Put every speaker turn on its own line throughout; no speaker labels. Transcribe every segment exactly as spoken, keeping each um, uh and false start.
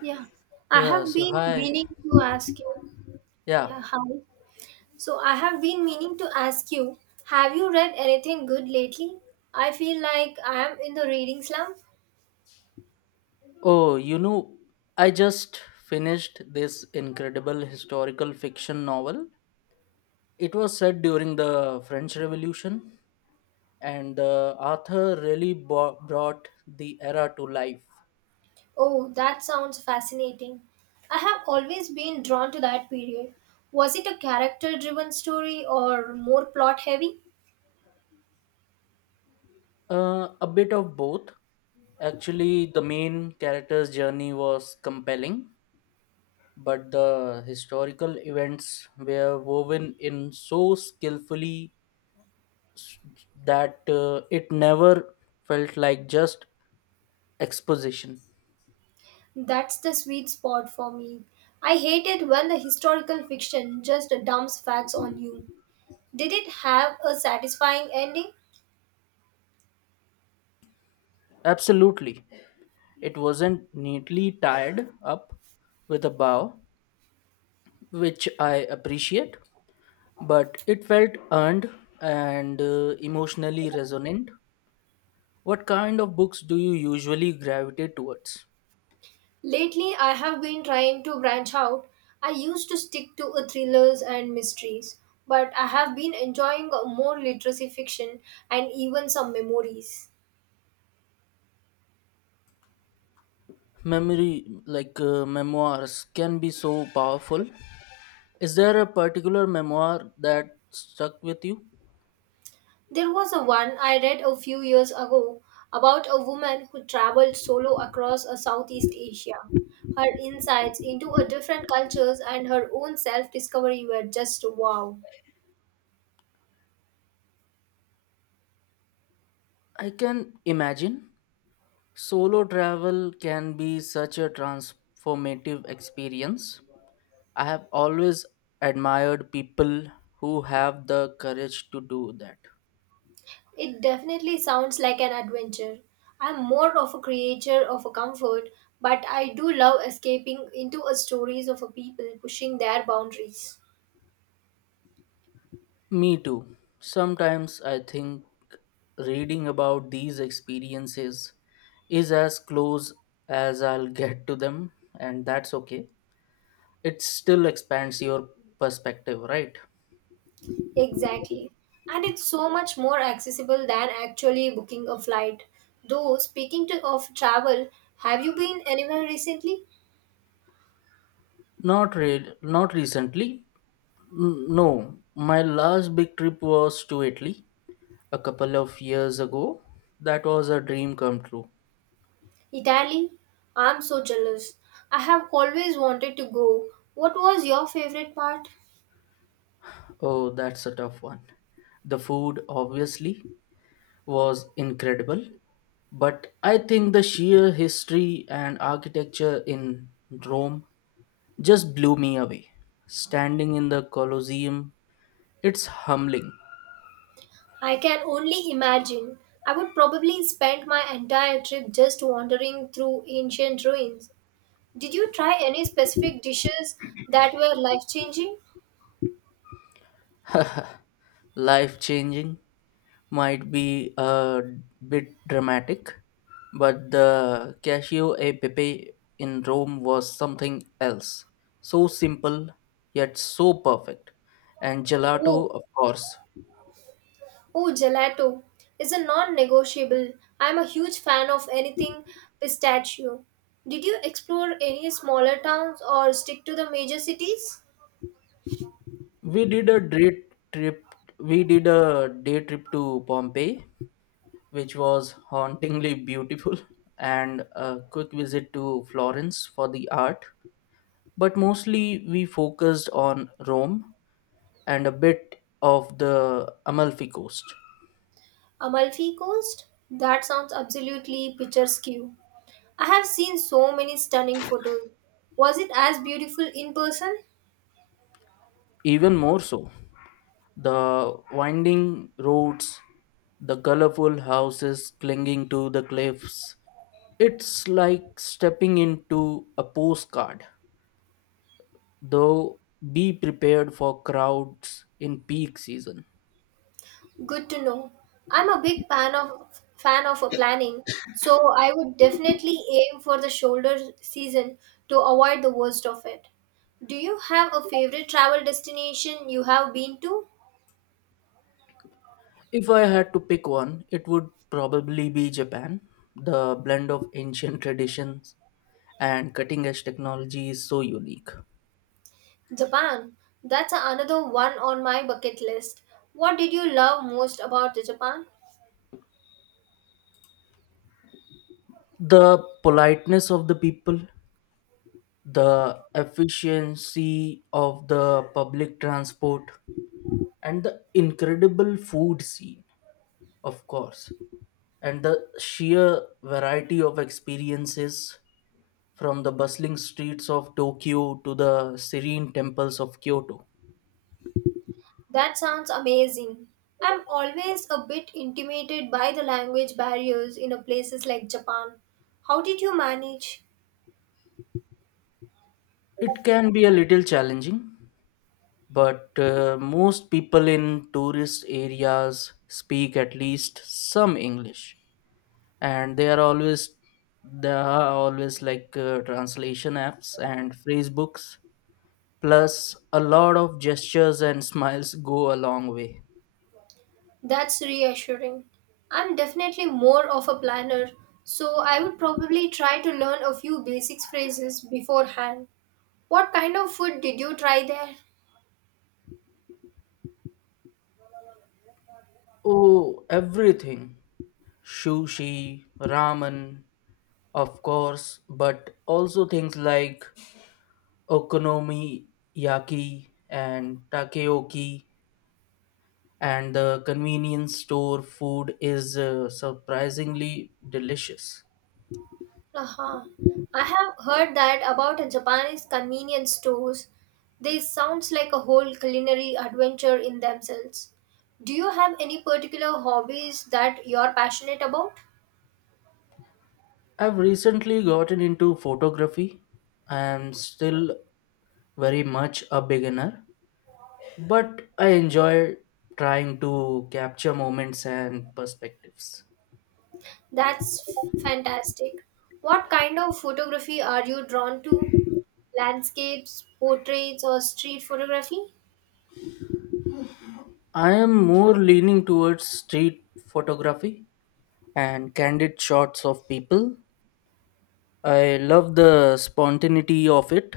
Yeah, I
Yeah,
have
so
been
hi.
meaning to ask you.
Yeah.
Yeah, hi. So I have been meaning to ask you, have you read anything good lately? I feel like I am in the reading slump.
Oh, you know, I just finished this incredible historical fiction novel. It was set during the French Revolution, and the author really bo- brought the era to life.
Oh, that sounds fascinating. I have always been drawn to that period. Was it a character driven story or more plot heavy?
Uh, a bit of both. Actually, the main character's journey was compelling, but the historical events were woven in so skillfully s- that uh, it never felt like just exposition.
That's the sweet spot for me. I hate it when the historical fiction just dumps facts on you. Did it have a satisfying ending?
Absolutely. It wasn't neatly tied up with a bow, which I appreciate, but it felt earned and uh, emotionally resonant. What kind of books do you usually gravitate towards?
Lately, I have been trying to branch out. I used to stick to uh, thrillers and mysteries, but I have been enjoying uh, more literacy fiction and even some memories.
Memory, like uh, memoirs, can be so powerful. Is there a particular memoir that stuck with you?
There was a one I read a few years ago about a woman who traveled solo across uh, Southeast Asia. Her insights into a different cultures and her own self-discovery were just wow.
I can imagine. Solo travel can be such a transformative experience. I have always admired people who have the courage to do that.
It definitely sounds like an adventure. I'm more of a creature of a comfort, but I do love escaping into a stories of a people pushing their boundaries.
Me too. Sometimes I think reading about these experiences is as close as I'll get to them, and that's okay. It still expands your perspective, right?
Exactly. And it's so much more accessible than actually booking a flight. Though speaking to, of travel, have you been anywhere recently?
Not re- not recently. N- no, my last big trip was to Italy a couple of years ago. That was a dream come true.
Italy? I'm so jealous. I have always wanted to go. What was your favorite part?
Oh, that's a tough one. The food, obviously, was incredible, but I think the sheer history and architecture in Rome just blew me away. Standing in the Colosseum, it's humbling.
I can only imagine. I would probably spend my entire trip just wandering through ancient ruins. Did you try any specific dishes that were life-changing?
Life changing might be a bit dramatic, but the Casio e Pepe in Rome was something else. So simple, yet so perfect. And
Oh,
gelato, of course.
oh, gelato is a non-negotiable. I'm a huge fan of anything pistachio. Did you explore any smaller towns or stick to the major cities?
We did a day trip. We did a day trip to Pompeii, which was hauntingly beautiful, and a quick visit to Florence for the art. But mostly, we focused on Rome and a bit of the Amalfi Coast.
Amalfi Coast? That sounds absolutely picturesque. I have seen so many stunning photos. Was it as beautiful in person?
Even more so, the winding roads, the colorful houses clinging to the cliffs. It's like stepping into a postcard, though be prepared for crowds in peak season.
Good to know. I'm a big fan of fan of a planning, so I would definitely aim for the shoulder season to avoid the worst of it. Do you have a favorite travel destination you have been to?
If I had to pick one, it would probably be Japan. The blend of ancient traditions and cutting edge technology is so unique.
Japan. That's another one on my bucket list. What did you love most about Japan?
The politeness of the people, the efficiency of the public transport, and the incredible food scene, of course, and the sheer variety of experiences, from the bustling streets of Tokyo to the serene temples of Kyoto.
That sounds amazing. I'm always a bit intimidated by the language barriers in a places like Japan. How did you manage?
It can be a little challenging, but uh, most people in tourist areas speak at least some English, and they are always there are always like uh, translation apps and phrase books. Plus a lot of gestures and smiles go a long way.
That's reassuring. I'm definitely more of a planner, so I would probably try to learn a few basic phrases beforehand. What kind of food did you try there?
Oh, everything. Sushi, ramen, of course, but also things like okonomiyaki and takoyaki. And the convenience store food is uh, surprisingly delicious.
Uh huh, I have heard that about a Japanese convenience stores. This sounds like a whole culinary adventure in themselves. Do you have any particular hobbies that you're passionate about?
I've recently gotten into photography. I'm still very much a beginner, but I enjoy trying to capture moments and perspectives.
That's fantastic. What kind of photography are you drawn to? Landscapes, portraits, or street photography?
I am more leaning towards street photography and candid shots of people. I love the spontaneity of it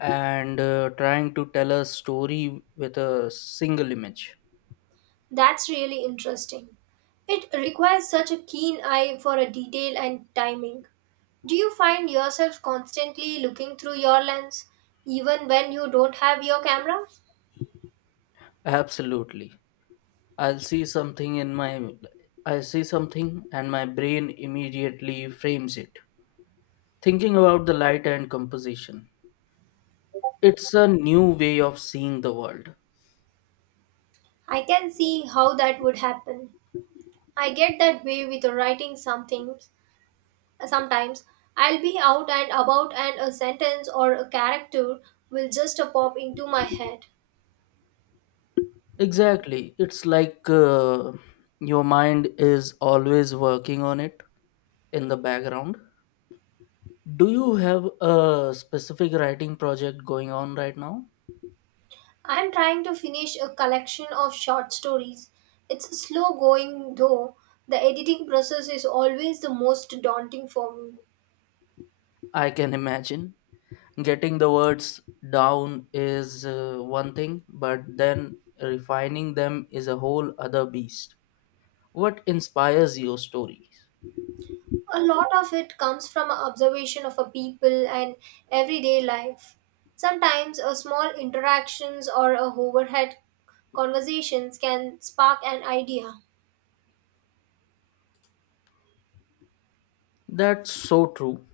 and uh, trying to tell a story with a single image.
That's really interesting. It requires such a keen eye for a detail and timing. Do you find yourself constantly looking through your lens even when you don't have your camera?
Absolutely. I'll see something in my I see something and my brain immediately frames it, thinking about the light and composition. It's a new way of seeing the world.
I can see how that would happen. I get that way with writing something sometimes. I'll be out and about and a sentence or a character will just pop into my head.
Exactly. It's like uh, your mind is always working on it in the background. Do you have a specific writing project going on right now?
I'm trying to finish a collection of short stories. It's slow going though. The editing process is always the most daunting for me.
I can imagine. Getting the words down is uh, one thing, but then refining them is a whole other beast. What inspires your stories?
A lot of it comes from observation of a people and everyday life. Sometimes a small interactions or a overhead conversations can spark an idea.
That's so true.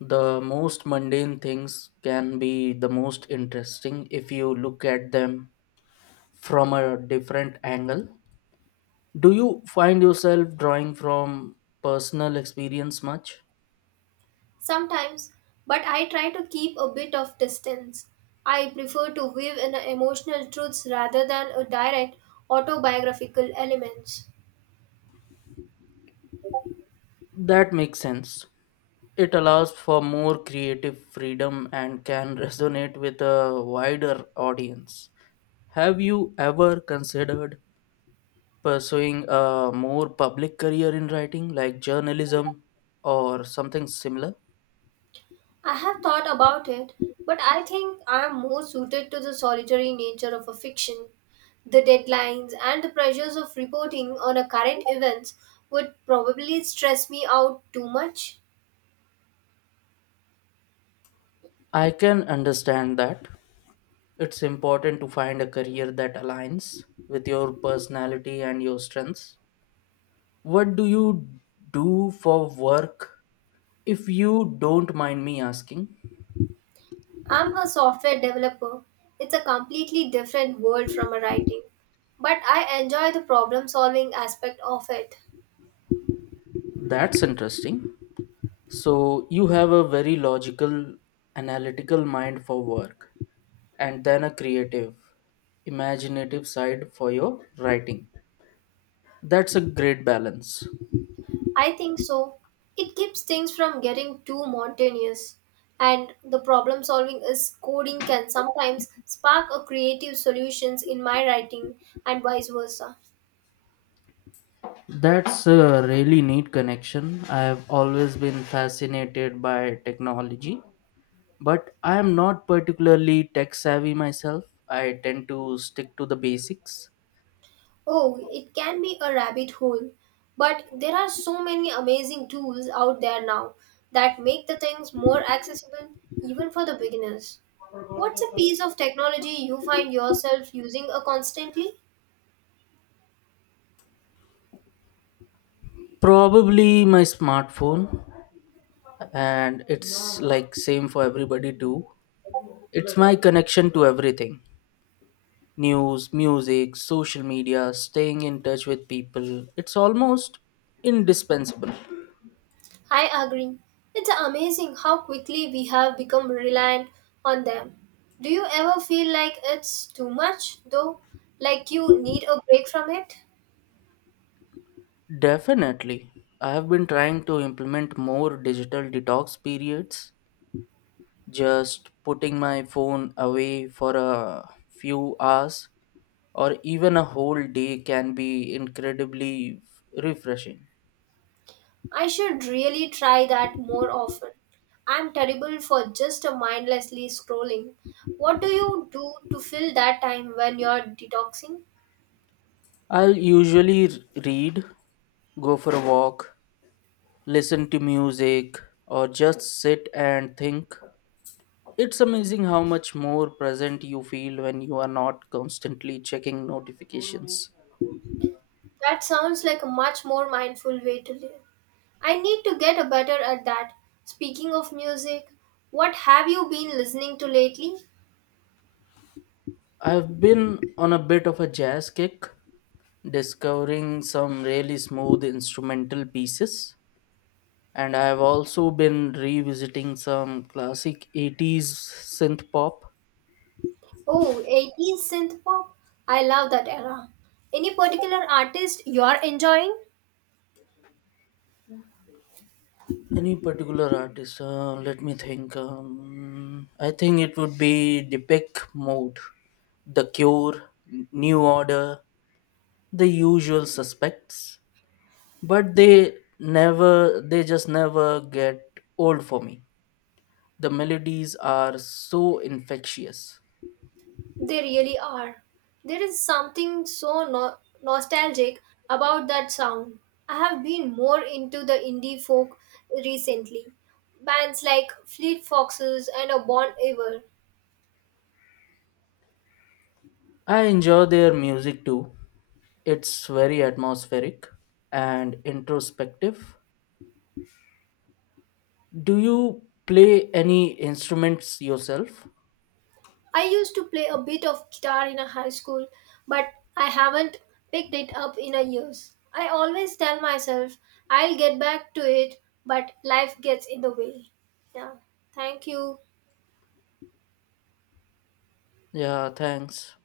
The most mundane things can be the most interesting if you look at them from a different angle. Do you find yourself drawing from personal experience much?
Sometimes, but I try to keep a bit of distance. I prefer to weave in emotional truths rather than a direct autobiographical elements.
That makes sense. It allows for more creative freedom and can resonate with a wider audience. Have you ever considered pursuing a more public career in writing, like journalism or something similar?
I have thought about it, but I think I am more suited to the solitary nature of a fiction. The deadlines and the pressures of reporting on a current events would probably stress me out too much.
I can understand that. It's important to find a career that aligns with your personality and your strengths. What do you do for work, if you don't mind me asking?
I'm a software developer. It's a completely different world from a writing. But I enjoy the problem solving aspect of it.
That's interesting. So you have a very logical, analytical mind for work, and then a creative, imaginative side for your writing. That's a great balance.
I think so. It keeps things from getting too monotonous. And the problem solving is coding can sometimes spark a creative solutions in my writing and vice versa.
That's a really neat connection. I have always been fascinated by technology, but I am not particularly tech savvy myself. I tend to stick to the basics.
Oh, it can be a rabbit hole. But there are so many amazing tools out there now that make the things more accessible even for the beginners. What's a piece of technology you find yourself using a constantly?
Probably my smartphone, and it's like same for everybody too. It's my connection to everything: news, music, social media, staying in touch with people. It's almost indispensable.
I agree. It's amazing how quickly we have become reliant on them. Do you ever feel like it's too much, though? Like you need a break from it?
Definitely. I have been trying to implement more digital detox periods. Just putting my phone away for a few hours or even a whole day can be incredibly refreshing.
I should really try that more often. I'm terrible for just a mindlessly scrolling. What do you do to fill that time when you're detoxing?
I'll usually r- read, go for a walk, listen to music, or just sit and think. It's amazing how much more present you feel when you are not constantly checking notifications.
That sounds like a much more mindful way to live. I need to get a better at that. Speaking of music, what have you been listening to lately?
I've been on a bit of a jazz kick, discovering some really smooth instrumental pieces, and I've also been revisiting some classic eighties synth pop.
Oh, eighties synth pop. I love that era. Any particular artist you're enjoying?
Any particular artist? Uh, let me think. Um, I think it would be Deepak Mode, The Cure, New Order, the usual suspects. But they never, they just never get old for me. The melodies are so infectious.
They really are. There is something so no- nostalgic about that sound. I have been more into the indie folk recently. Bands like Fleet Foxes and a Bon Iver
I enjoy their music too. It's very atmospheric and introspective. Do you play any instruments yourself?
I used to play a bit of guitar in a high school, but I haven't picked it up in a years. I always tell myself I'll get back to it, but life gets in the way. Yeah. Thank you.
Yeah, thanks.